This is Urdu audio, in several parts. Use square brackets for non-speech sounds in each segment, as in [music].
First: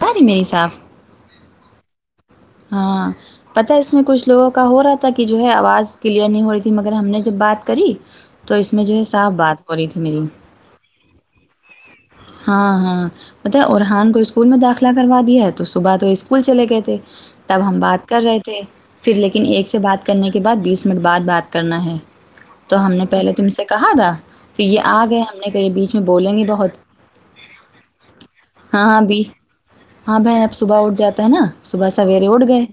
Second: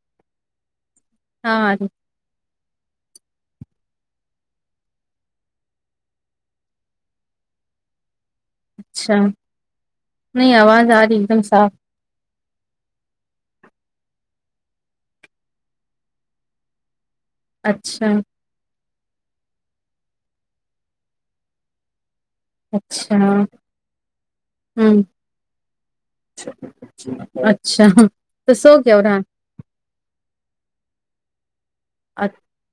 کاری نہی صاف ہاں ہاں پتا اس میں کچھ لوگوں کا ہو رہا تھا کہ جو ہے آواز کلیئر نہیں ہو رہی تھی مگر ہم نے جب بات کری تو اس میں جو ہے اچھا صاف بات ہو رہی تھی میری نہیں آواز آ رہی ایک دم صاف ہاں ہاں بت اورحان کو اسکول میں داخلہ کروا دیا ہے تو صبح تو وہ اسکول چلے گئے تھے تب ہم اچھا بات کر رہے تھے پھر لیکن ایک سے بات کرنے کے بعد بیس منٹ بعد بات کرنا ہے تو ہم نے اچھا پہلے تم سے کہا تھا ک یہ ہوں آ گئے ہم نے کہ یہ بیچ میں بولیں گے بہت اچھا تو سو کیا ہاں ہو رہا بی ہاں بہن اب صبح اٹھ جاتا ہے نا صبح سے ر اڑ گئے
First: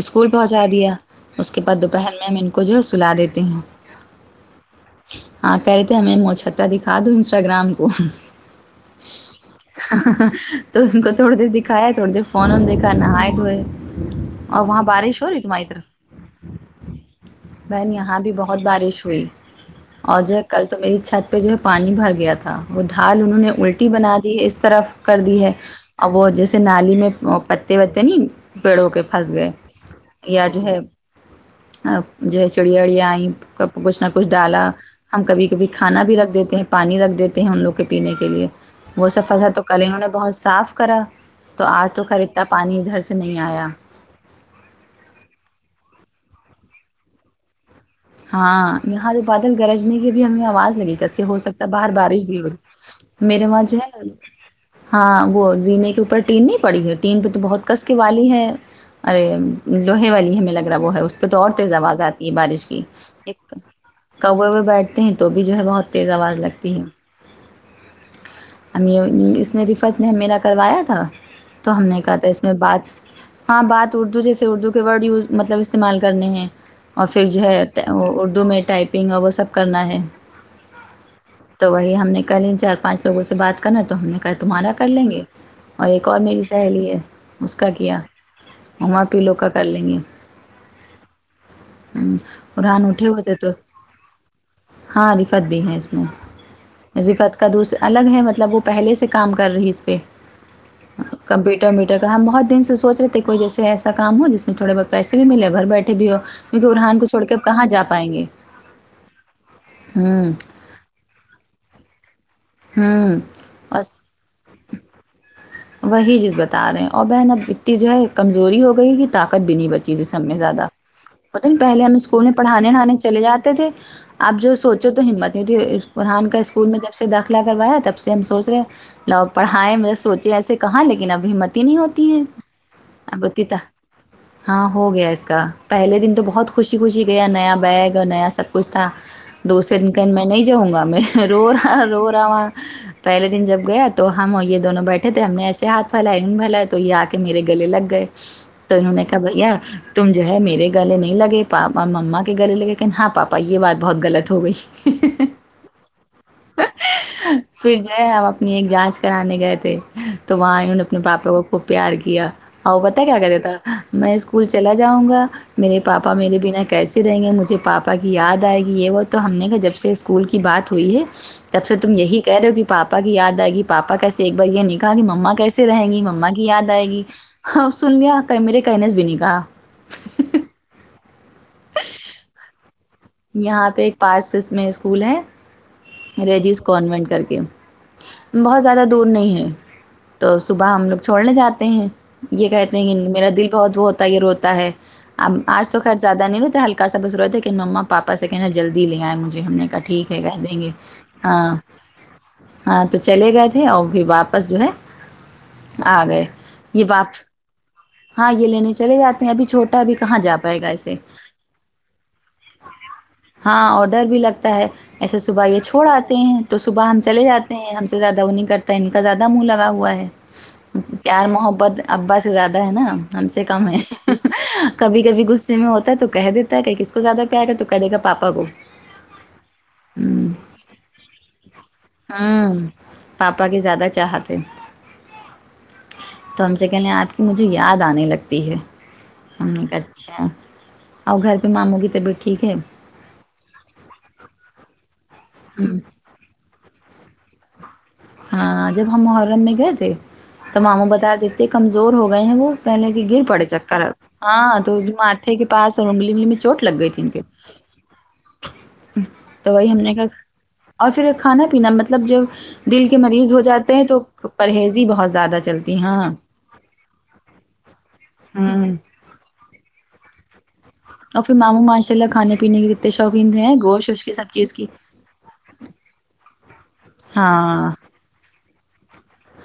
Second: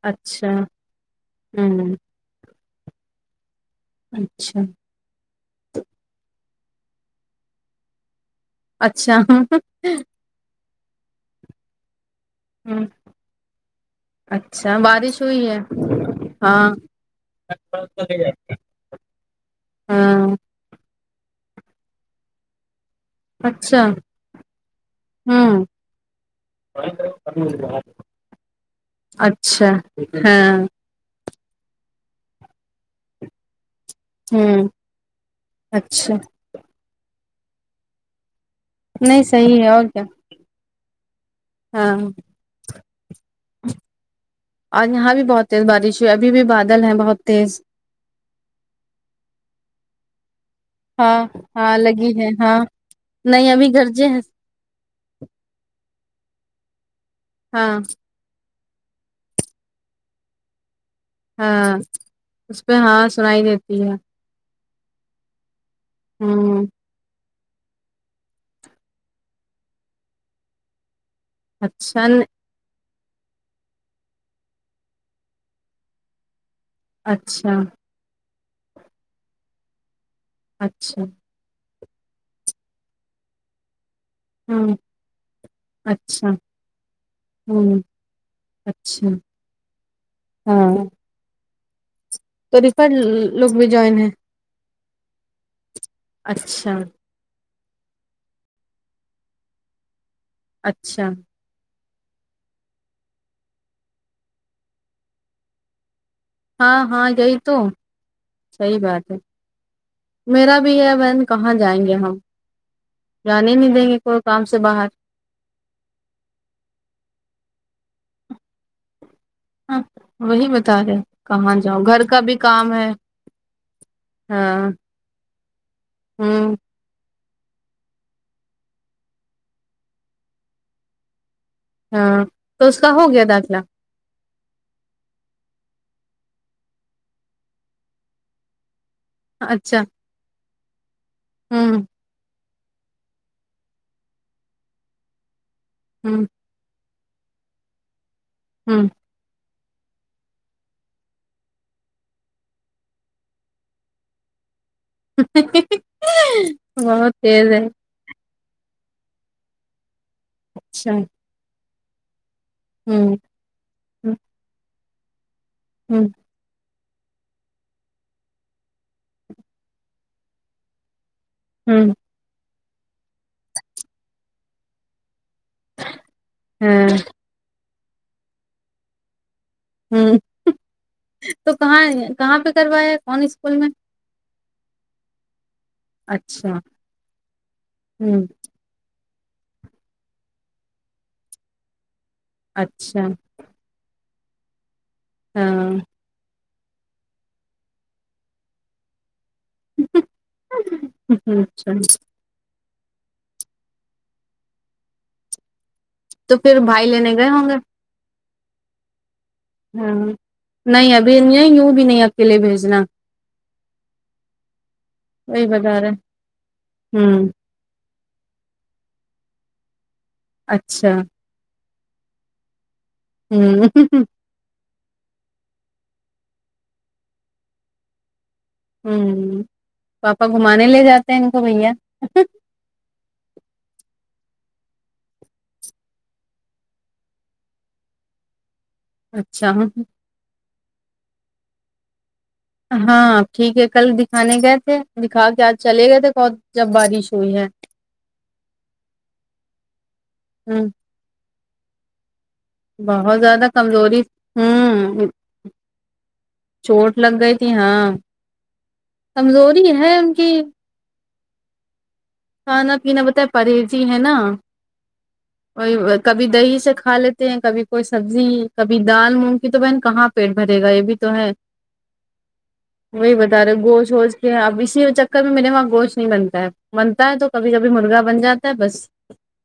اسکول اچھا پہنچا دیا اس کے بعد ہوں دوپہر ھر میں ہم ان کو جو سلا دیتے ہیں اچھا ہاں کہہ رہے تھے ہمیں موچھتا دکھا دوں انسٹاگرام کو اچھا تو ان کو تھوڑی دیر دکھایا تھوڑی دیر فون وون ہ دیکھا نہائے توئے اچھا بارش ہوئی ہے طرف ہاں بہن یہاں بھی بہت بارش ہوئی اور ہاں جب کل تو میری چھت پہ جو ہے پانی بھر گیا تھا وہ ڈھال انہوں نے اچھا الٹی بنا دی اس طرف کر دی ہے ہوں اور وہ جیسے نالی میں پتے وتے نہیں پیڑوں کے پھنس گئے اچھا یا ہاں جو ہے جو چڑیا اڑیا آئی ک کچھ نہ کچھ ہوں ڈالا ہم کبھی کبھی کھانا اچھا بھی رکھ دیتے ہیں پانی رکھ دیتے ہیں ان لوگ کے پینے کے لیے وہ نہیں سب فصا تو صحیح ہے کل اور انہوں کیا نے بہت صاف کرا تو ہاں آج تو خیر اتا پانی ادھر سے نہیں آیا اور یہاں بھی بہت تیز بارش ہوئی ہے ابھی بھی بادل ہے بہت تیز ہاں یہاں تو پاتل گرجنے کی بھی ہمیں آواز لگی کس ہاں کہ ہو سکتا ہے ہاں باہر لگی بارش ہے بھی ہوئی ہاں میرے نہیں وہاں ابھی جو ہے گرجے ہیں ہاں وہ زینے کے اوپر ٹین نہیں پڑی ہے ٹین پہ تو بہت ہاں کس کے والی ہے ارے لوہے والی ہمیں لگ رہا ہے وہ ہے اس پہ تو اور تیز ہاں آواز آتی ہے اس بارش پہ کی ہاں سنائی ایک دیتی ہے کوے ہوئے بیٹھتے ہیں تو بھی جو ہے بہت تیز آواز ہوں لگتی ہے ہم یہ اس میں رفر نے میرا کروایا تھا تو ہم نے اچھا کہا ن- تھا اس بات ہاں بات اردو جیسے اردو کے ورڈ یوز مطلب استعمال کرنے ہیں اور پھر جو اچھا ہے او اردو میں ٹائپنگ اور وہ سب کرنا ہے اچھا تو وہی ہم نے کل ان چار پانچ لوگوں سے بات کرنا تو ہم نے کہ تمہارا ہوں کر لیں گے اور ایک اور اچھا میری سہیلی ہے اس کا ہوں کیا ہم اچھا اپ ہی لوگ کا کر لیں گے ہاں تو قرحن ریفر اٹھے ہوئےتے تو لوگ بھی جوائن ہے ہاں رفت بھی ہے اس میں اچھا رفت کا دوسر الگ ہے مطلب وہ پہلے سے کام کر رہی ہے اس پہ اچھا ٹر میٹر کا ہم بہت دن سوچ رہے کوئی جیسے ایسا کام ہو جس میں تھوڑے بہت پیسے بھی ملیں ہو گھر بیٹھے بھی ہو کیونکہ ہاں اورحان کو ہاں چوڑ کر یہی تو صحیح بات ہے ہوں میرا بھی ہے بہن کہاں جائیں گے ہم ہوں جانے نہیں دیں گے اور کوئی کام سے باہر وہی چیز بتا رہے ہیں اور بہن اب اتنی جو ہے کمزوری ہو گئی کہ طاقت بھی نہیں ہاں بچی جسم میں وہی زیادہ بتا رہے پتا کہاں نہیں جاؤ پہلے ہم گھر کا اسکول میں بھی پڑھانے کام ہے نہڑھانے چلے جاتے تھے آپ جو ہاں سوچو تو ہمت نہیں ہوتی ہ فرحان کا اسکول میں جب سے داخلہ کروایا تب سے ہم سوچ رہے ہیں پڑھیں مے سوچیں ایسے کہاں لیکن ابھی مت تن نہیں ہوتی ہے ہاں تو اس کا ہو گیا داخلہ ابتیتا ہاں ہو گیا اس کا پہلے دن تو بہت خوشی خوشی گیا نیا بیگ نیا سب کچ ھتا دوسرہے اچھا دن کہا میں نہیں جاؤں گا میں رو ہوں رہا رو رہا وہ پہلے دن جب گیا تو ہم یہ دونوں بیٹھے تھے ہم نے ایسے ہاتھ پھل ہ بھ تو یہ آ کے میرے گلے لگ گئے تو ہ انہوں نے کہا بھیا تم جو ہے میرے گلے نہیں لگے پاپا مما کے گلے لگے کہن ہاں پاپا یہ بات بہت غلط ہو گئی بہت تیز ہے فج ہم اپنی ایک جانچ کرانے گئے تھے تو وہاں انہوں نے اچھا اپنے پاپا کو خوب پیار کیا آپ پتا کیا ہوں کرتا تھا میں ہوں اسکول چلا جاؤں گا میرے ہوں پاپا میرے بنا کیس رہیں گے مجھے پاپا کی یاد آئے گی یہ وہ تو ہم نے جب سے اسکول کی بات ہوئی ہے تب سے ہوں تم یہی کہہ رہے ہو کہ پاپا کی یاد آئے گی پاپا کیسے ایک بار یہ نک کہا کہ مما کیسے رہیں گی مما کی یاد آئے ہاں گی سن لیا میرے کہنے سے بھی نہیں کہا ہ تو کہاں کہاں پہ کروایا کون اسکول میں یہاں پہ ایک پانس سس میں اسکول ہے اچھا رجیس کانوینٹ کر کے ہوں بہت زیادہ دور نہیں ہے تو صبح ہم لوگ چھوڑنے جاتے ہیں یہ کہتے ہیں اچھا کہ میرا دل بہت وہ ہوتا ہے یہ روتا ہے آج ہاں تو خرچ زیادہ نہیں رہتے ہلکا کا سا بس روتے لیکن مما پاپا سے کہنا جلدی لینی آئیں جی ہم نے کہا ٹھیک ہے کہ دیں گے ہاں اچھا ہاں تو چلے گئے تھے اور پھر واپس جو ہے آ گئے تو پھر یہ بھائی بات لینے گئے ہوں گے ہاں یہ لینے چلے جاتے ہیں ابی چھوٹا ہاں ابی کہاں جا پائے گا اس نہیں ابھی نہیں یوں بھی نہیں آ کے لیے بھیجنا ہاں اور ڈر بھی لگتا ہے ایسے وہی صبح یہ بتا چھوڑ رہے آتے ہیں تو صبح ہم چلے ہوں جاتے ہم سے زیادہ وہ نہیں کرتا ان کا زیادہ منہ لگا ہوا ہے اچھا پیار محبت ابا سے زیادہ ہے نا ہم سے کم ہے ہوں کبھی کبھی غصے میں ہوتا ہے تو کہہ دیتا ہے کہ کس کو زیادہ پیار کر تو کہہ دے گا پاپا کو ہوں پاپا گھومانے لے جاتے ہیں ان کو بھیا ہوں پاپا کی زیادہ چاہت ہے تو ہم سے کہے لیں آپ کی مجھے یاد آنے لگتی ہے اچھا ہاں اچھا اور گھر پہ ماموں کی طبیعت ٹھیک ہے ہاں ٹھیک ہے کل دکھانے گئے تھے دکھا کے آج چلے گئے تھے بہت جب بارش ہوئی ہے ہاں جب ہم محرم میں گئے تھے تو ہوں ماموں بتا دیتے کمزور ہو گئے ہیں وہ پہلے کہ بہت گخر پڑے زیادہ چکر ا کمزوری ہاں تو ہوں ماتھے کے پاس اور انگلی انگلی میں چوٹ لگ گئی تھی ان کے ہاں تو وہی کمزوری ہم نے ہے کیا ان کی اور پھر کھانا پینا مطلب جو کھانا پینا بتائے پرہیزی ہے نا پرہیزی بہت زیادہ چلتی وہ ہاں کبھی دہی سے کھا لیتے ہیں کبھی کوئی سبزی ہوں کبھی دال مونگ کی تو بہن کہاں پیٹ بھرے گا یہ بھی تو اور ہے پھر ماموں ماشاء اللہ کھانے پینے کے کتنے وہی شوقین تھے بتا ہیں رہے گوشت گوش ووش کی وش سب کے چیز اب کی اسی چکر کبھی میرے وہاں گوشت نہیں بنتا ہے بنتا ہے تو کبھی کبھی ہاں مرغا بن جاتا ہے بس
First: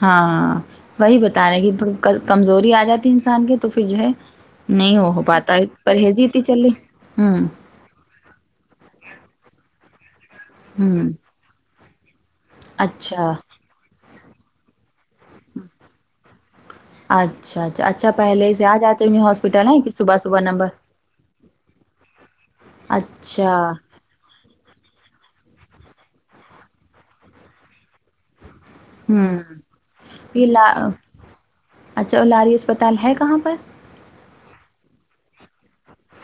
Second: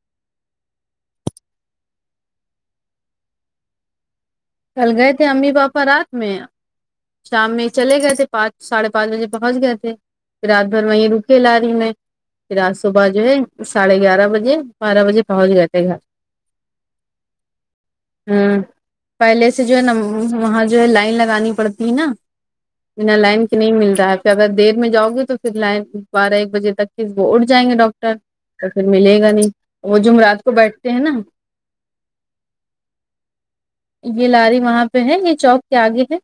ہاں وہی بتا رہے کہ کمزوری آ جاتی انسان کی تو پھر جو ہے کل نہیں گئے ہو تھے امی پاتا ہے پاپا رات پرہیزی میں تھی چللی ہوں شام میں چلے گئے تھے پانچ ساڑھے پانچ بجے پہنچ گئے تھے پھر رات بھر وہیں ہوں رکے لااری میں پھر آج صبح جو اچھا ہے ساڑھے گیارہ بجے بارہ بجے پہنچ گئے تھے گھر اچھا اچھا اچھا پہلے ہوں سے آ جاتے گے پہلے سے ہاسپٹل جو ہیں ہے کہ نا صبح صبح وہاں نمبر جو ہے لائن لگانی پڑتی ہے نا بینا لائن اچھا کی نہیں مل رہا ہے پھر اگر دیر میں جاؤ گے تو پھر لائن بارہ ایک بجے تک وہ اٹھ جائیں گے ڈاکٹر تو پھر ملے گا ہوں نہیں وہ جم رات یہ کو لا بیٹھتے ہیں نا اچھا اور لاری اسپتال ہے کہاں پر یہ لاری وہاں پہ ہے یہ چوک کے آگے ہے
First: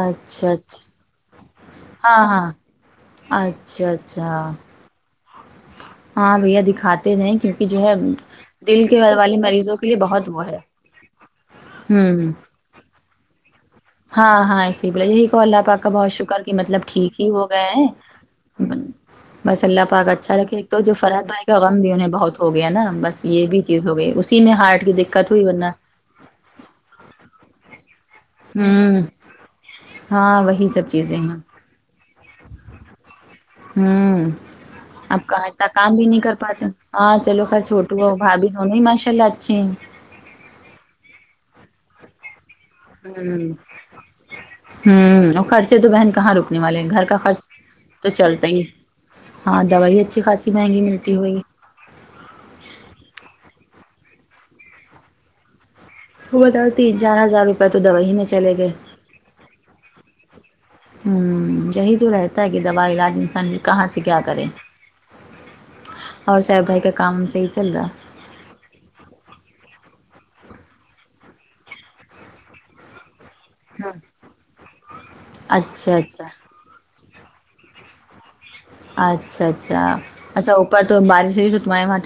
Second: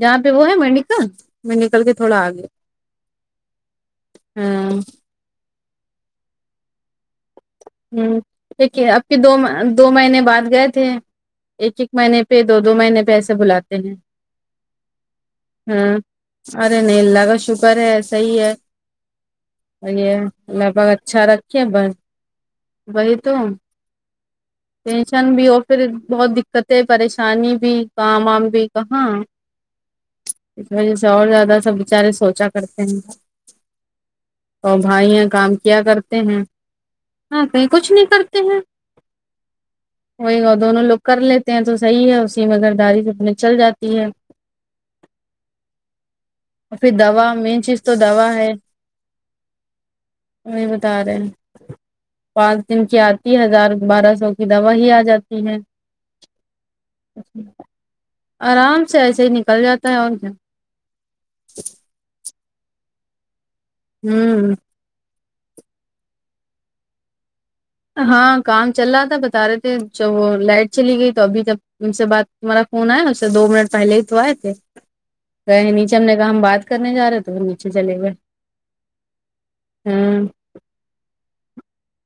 جاں پہ وہ ہے اچھا میڈیکل میڈیکل کے تھوڑا ہاں آگے ہاں اچھا اچھا ہاں ہاں بھیا دکھاتے نہیں کیونکہ جو ہے ہوں ایک دل کے اب والے دو مریضوں کے دو لیے مہینے بہت وہ بعد ہے گئے تھے ایک ایک مہینے ہوں پہ دو دو مہینے پہ ایسے بلاتے ہے ہاں ہاں اسی بولے یہی کو اللہ پاک کا ہاں بہت شکر کہ ارے مطلب نہیں ٹھیک اللہ ہی کا ہو گئے شکر ہیں ہے صحی ہے بس اللہ پاک یہ اچھا رکھے لگ ایک تو بھگ جو اچھا فرحت بھائی کا رکھے غم بس بھی انہیں بہت ہو گیا نا وہی بس تو یہ بھی چیز ہو گئی اسی میں ہارٹ کی دقت ٹینشن ہوئی بھی ہو ورنہ پھر بہت دی کتھ ہے پریشانی بھی کام وام بھی ہوں کہاں ہاں اس وہی سب وجہ سے چیزیں اور ہیں زیادہ سب بچارے سوچا کرتے ہیں ہمم اور بھائی اپ ہیں کہاں اتا کیا کام بھی کرتے نہیں کر ہیں پاتے ہاں چلو خیر کہیں کچھ چھوٹو نہیں ہو کرتے بھابہی ہیں دونوں ہی ماشاء اللہ اچھے ہیں وہی گا دونوں لوگ کر لیتے ہیں تو صحیح ہے اسی مزرداری سے اپنے چل جاتی ہے ہمم اور خرچے تو بہن کہاں رکنے اور والے ہیں پھر گھر کا دوا خرچ مین چیز تو دوا چلتا ہے ہی ہاں دوائی اچھی خاصی وہی مہنگی بتا ملتی رہے ہیں ہوئی پانچ دن کی آتی ہزار بارہ سو کی دوا ہی آ جاتی ہے وہ بتاؤ تین چار ہزار روپئے تو دوائی میں چلے گئے آرام سے ایسے ہی نکل جاتا ہے اور کیا ہم یہی تو رہتا ہے کہ دوا علاج انسان کہاں سے کیا کرے ہوں اور سیف بھائی کا کام سہی چل رہا ہاں کام چل رہا تھا بتا رہے تھے جب وہ لائٹ چلی گئی تو ابھی جب ان سے بات تمہارا فون آیا نا اس سے دو منٹ پہلے ہوں ہی تو آئے تھے کہے اچھا نیچے ہم نے اچھا کہا ہم بات کرنے جا رہے تھے نیچے چلے ہوئے اچھا اچھا اچھا اپر تو بارش ہوئی تو مہارے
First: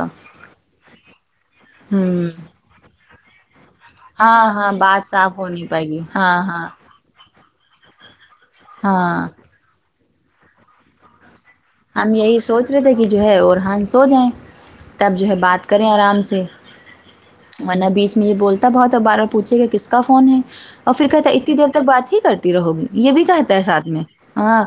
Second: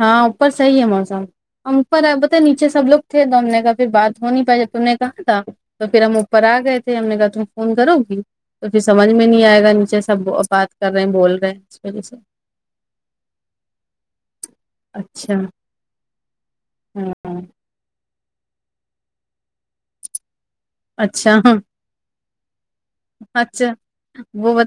ہاں اوپر صحی ہے موسم ہم اوپر آئے پتا ہوں نیچے سب لوگ تھے تو ہم نے کہ پھر بات ہو نہیں ہاں پائی ہاں جب تم نے بات کہا صاف تھا ہو نہیں پائے تو گی پھر ہم ہاں اوپر آ ہاں گئے تھے ہم نے کہا تم فون کرو گی تو پھر سمجھ میں ہاں نہیں آئے گا نیچے سب بات کر رہے ہیں بول رہے ہیں اس وجہ ہم سے یہی سوچ رہے تھے کہ جو ہے اوررحان سو جائیں تب جو ہے اچھا بات کریں آرام سے ہاں ورنہ بیچ میں یہ بولتا بہ دوبارہ ہے پوچھے گا کس کا فون ہے اور پھر کہتا اچھا ہے اتنی ہاں دیر تک بات ہی کرتی رہو گی یہ بھی کہتا ہے ساتھ میں ہاں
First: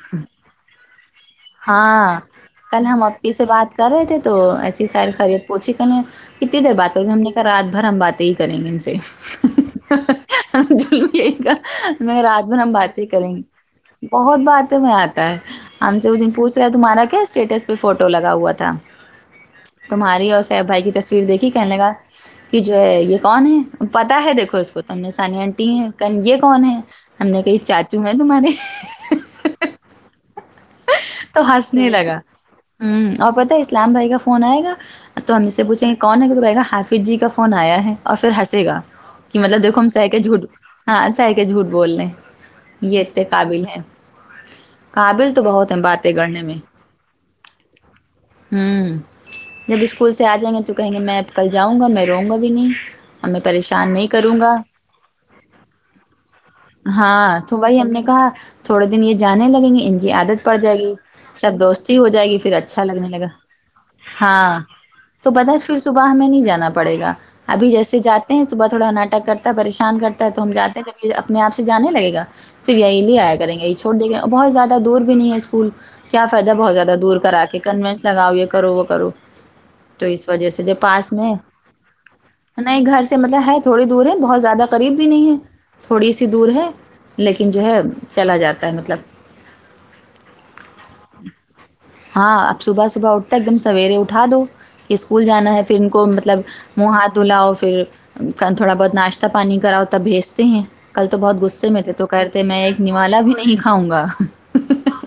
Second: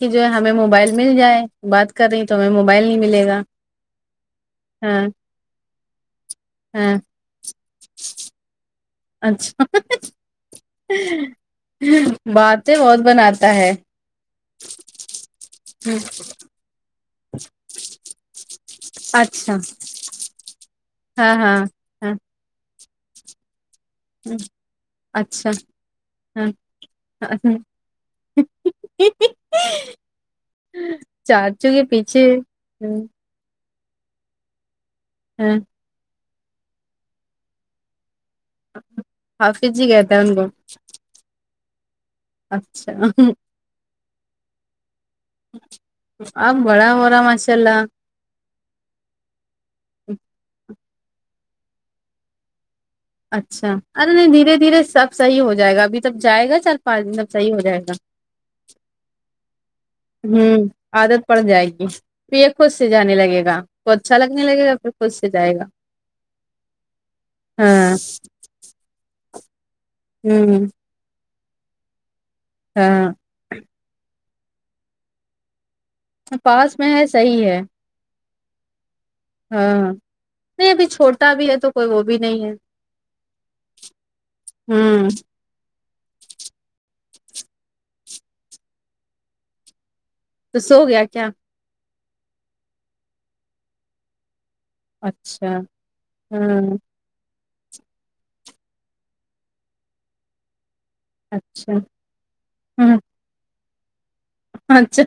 کی جو ہے ہمیں موبائل مل جائے بات کر ہاں رہی تو میں کل ہم اپپی سے بات کر رہے تھے تو ایسی ہاں خیر خیریت پوچھی کنے کتنی دیر بات ہاں کر گے ہم نے کہا رات بھر ہم باتیں ہی کریں گے ان سے اچھا نہیں رات بھر ہم بہت باتیں ہی کریں بناتا ہے گے بہت باتیں میں آتا ہے ہم ہوں، سے پوچھ رہا ہے تمہارا کیا اسٹیٹس پہ فوٹو لگا ہوا تھا اچھا تمہاری اور سیف بھائی کی تصویر ہاں دیکھی ہاں کہنے لگا ہاں کہ جو ہے یہ کون ہے پتاہ ہے ہوں، دیکھو اس کو تم نے ثانیہ اچھا آنٹی ہیں یہ ہاں کون ہے ہم ہاں، نے کہی ہوں۔ چاچو ہیں تمہارے تو چاچو کے ہنسنے لگا پیچھے ہوں، ہ اور پت اسلام بھائی کا فون آئے گا تو ہم اس ہاں، سے پوچھیں کون ہے کہ تو کہے گا ہائیفف جی کا فون آیا ہے اور پھرنسے گا کہ مطلب حافظ دیکھو جی ہم سے کہتا کہ ہے ان جھوٹ کو ہاں سح کے جھوٹ بول لے اچھا یہ اتے قابل ہیں قابل تو بہت ہے بات اب بڑا ہورا ماشاللہ ہوں جب اسکول سے آ جائیں گے تو کہیں گے میں کل جاؤں گا میں روں گا بھی نہیں میں اچھا پریشان نہیں ارے کروں گا دھیرے دھیرے سب صحیح ہو جائے گا ابھی تب جائے گا چار پانچ دن تب ہاں صحیح تو ہو وہی جائے گا ہم نے کہا تھوڑے دن یہ جانے لگیں گے ان کی عادت پڑ ہوں جائے گی عادت پڑ سب جائے گی دوستی ہو جائے گی یہ پھر خود اچھا سے لگنے جانے لگا لگے گا کو اچھا لگنے ہاں لگے گا پھر خود سے تو پتہ جائے ہے گا پھر صبح ہمیں نہیں جانا پڑے گا ابھی ہاں جیسے جاتے ہیں صبح تھوڑا ناٹک کرتے پریشان کرتا ہے تو ہم ہوں جاتے ہیں جب یہ اپنے آپ سے جانے لگے گا پھر یہی ہاں لے آئے گا کریں گے یہ چھوڑ د بہت زیادہ دور بھی نہیں ہے اسکول کیا فائدہ بہت پاس میں زیادہ ہے دور کرا صحیح کے ہے کنوینس لگاؤ یہ کرو وہ کرو ہاں تو اس وجہ سے نہیں جو ابھی پاس میں چھوٹا بھی ہے تو کوئی وہ بھی ہے نہیں گھر سے مطلب ہے تھوڑی دور ہے بہت زیادہ قریب بھی ہوں نہیں ہے تھوڑی سی دور ہے لیکن جو ہے چلا جاتا ہے مطلب تو سو گیا کیا ہاں اب صبح صبح اٹھتا ایک دم سویرے اٹھا دو کہ اسکول جانا اچھا ہے پھر ان کو مطلب ہاں منہ ہاتھ دھلاؤ پھر تھوڑا بہت ناشتہ پانی کراؤ تب بھیجتے ہیں کل تو بہت غصے اچھا میں تھے تو کہتے تھے میں ایک ہ نوالا بھی نہیں کھاؤں گا اچھا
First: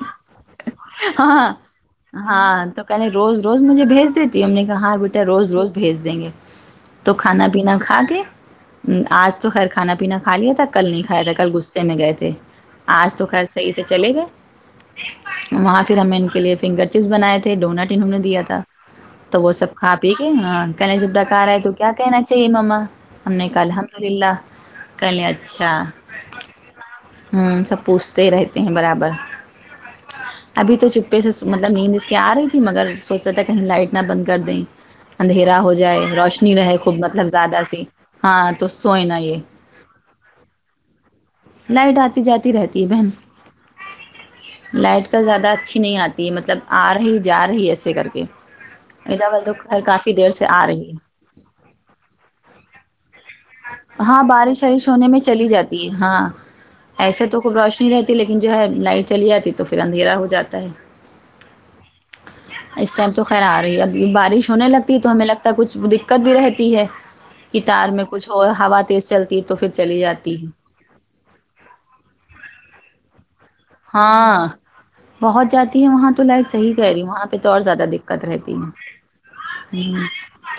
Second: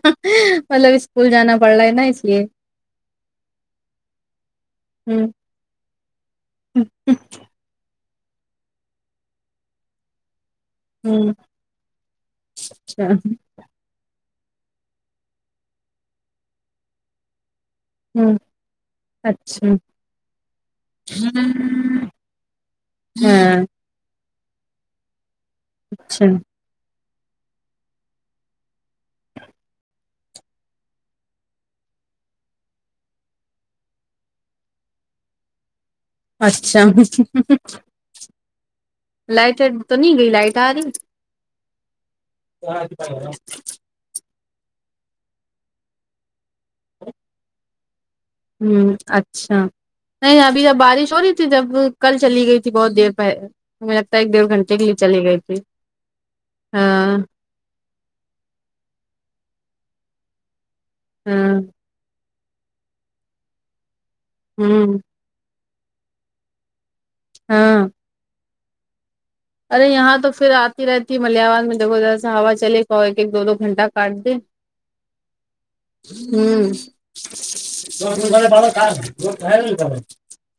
مطلب اسکول جانا پڑ رہا ہے نا اس لیے کہہیں روز روز مجھے بھیج دیتی ہم نے کہا ہاں بیٹا ہ روز روز بھیج دیں گے تو کھانا پینا کھا کے آج تو خیر کھانا پینا کھا لیا تھا کل نہیں کھایا تھا اچھا کل غصے میں گئے تھے آج تو خیر صحیح سے چلے گئے وہاں پھر ہمیں ان کے لیے فنگر چپس بنائے تھے ڈونٹ انہوں نے ہ دیا تھا تو وہ اچھا سب کھا پی کے کہنے جب ڈکا آئے تو کیا کہنا چاہیے ماما ہم نے کہا ہاں الحم دللہ کہے اچھا اچھا ہوں سب پوچھتے رہتے ہیں برابر ابھی تو چپے سے مطلب نیند اس کے آ رہی تھی مگر سوچ رہ تھا کہیں لائٹ نہ بند کر دیں اندھیرا ہو جائے روش نی رہے خوب اچھا مطلب زیادہ س ہاں تو سوئے نا یہ لائٹ تو نہیں گئی لائٹ آ لائٹ آتی جاتی رہتی ہے بہن رہی لائٹ کا زیادہ اچھی نہیں آتی ہے مطلب آ رہی جا رہی ہے ایسے کر کے ہوں ادا وال تو اچھا گھر کافی دیر نہیں سے ابھی آ جب بارش ہے ہو رہی تھی جب کل چلی گئی تھی بہت دیر ہمیں لگتا ہاں ہے ایک ڈڑھ بارش گھنٹے کے وارش لیے ہونے میں چلی گئی تھی جاتی ہے ہاں ہاں ایسے تو روشنی رہتی لیکن جو ہے لائٹ چلی جاتی تو پھر اندھیرا ہو جاتا ہے ہاں اس ٹائم تو خیر آ رہی ہے اب بارش ہونے ہوں لگتی تو ہمیں لگتا ہے کچھ دقت بھی رہتی ہے کی ہاں تار میں کچھ اور ہوا تیز چلتی ہے تو پھر ارے چلی یہاں تو جاتی پھر ہے آتی رہتی ملیا میں دذا سا ہوا چلے گ ایک ایک دو دو گھنٹہ کاٹ دے ہاں بہت جاتی ہے کا وہاں تو لائٹ صحیح کہہ رہی ہوں، وہاں پہ تو اور زیادہ دقت رہتی ہے [unintelligible] ہوں،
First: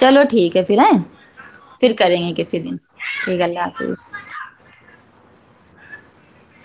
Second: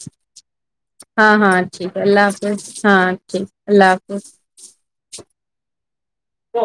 چلو ٹھیک ہے پھر ہیں ہاں ہاں پھر ٹھیک ہے اللہ کریں گے کسی دن حافظ ہاں ٹھیک ہے اللہ حافظ تو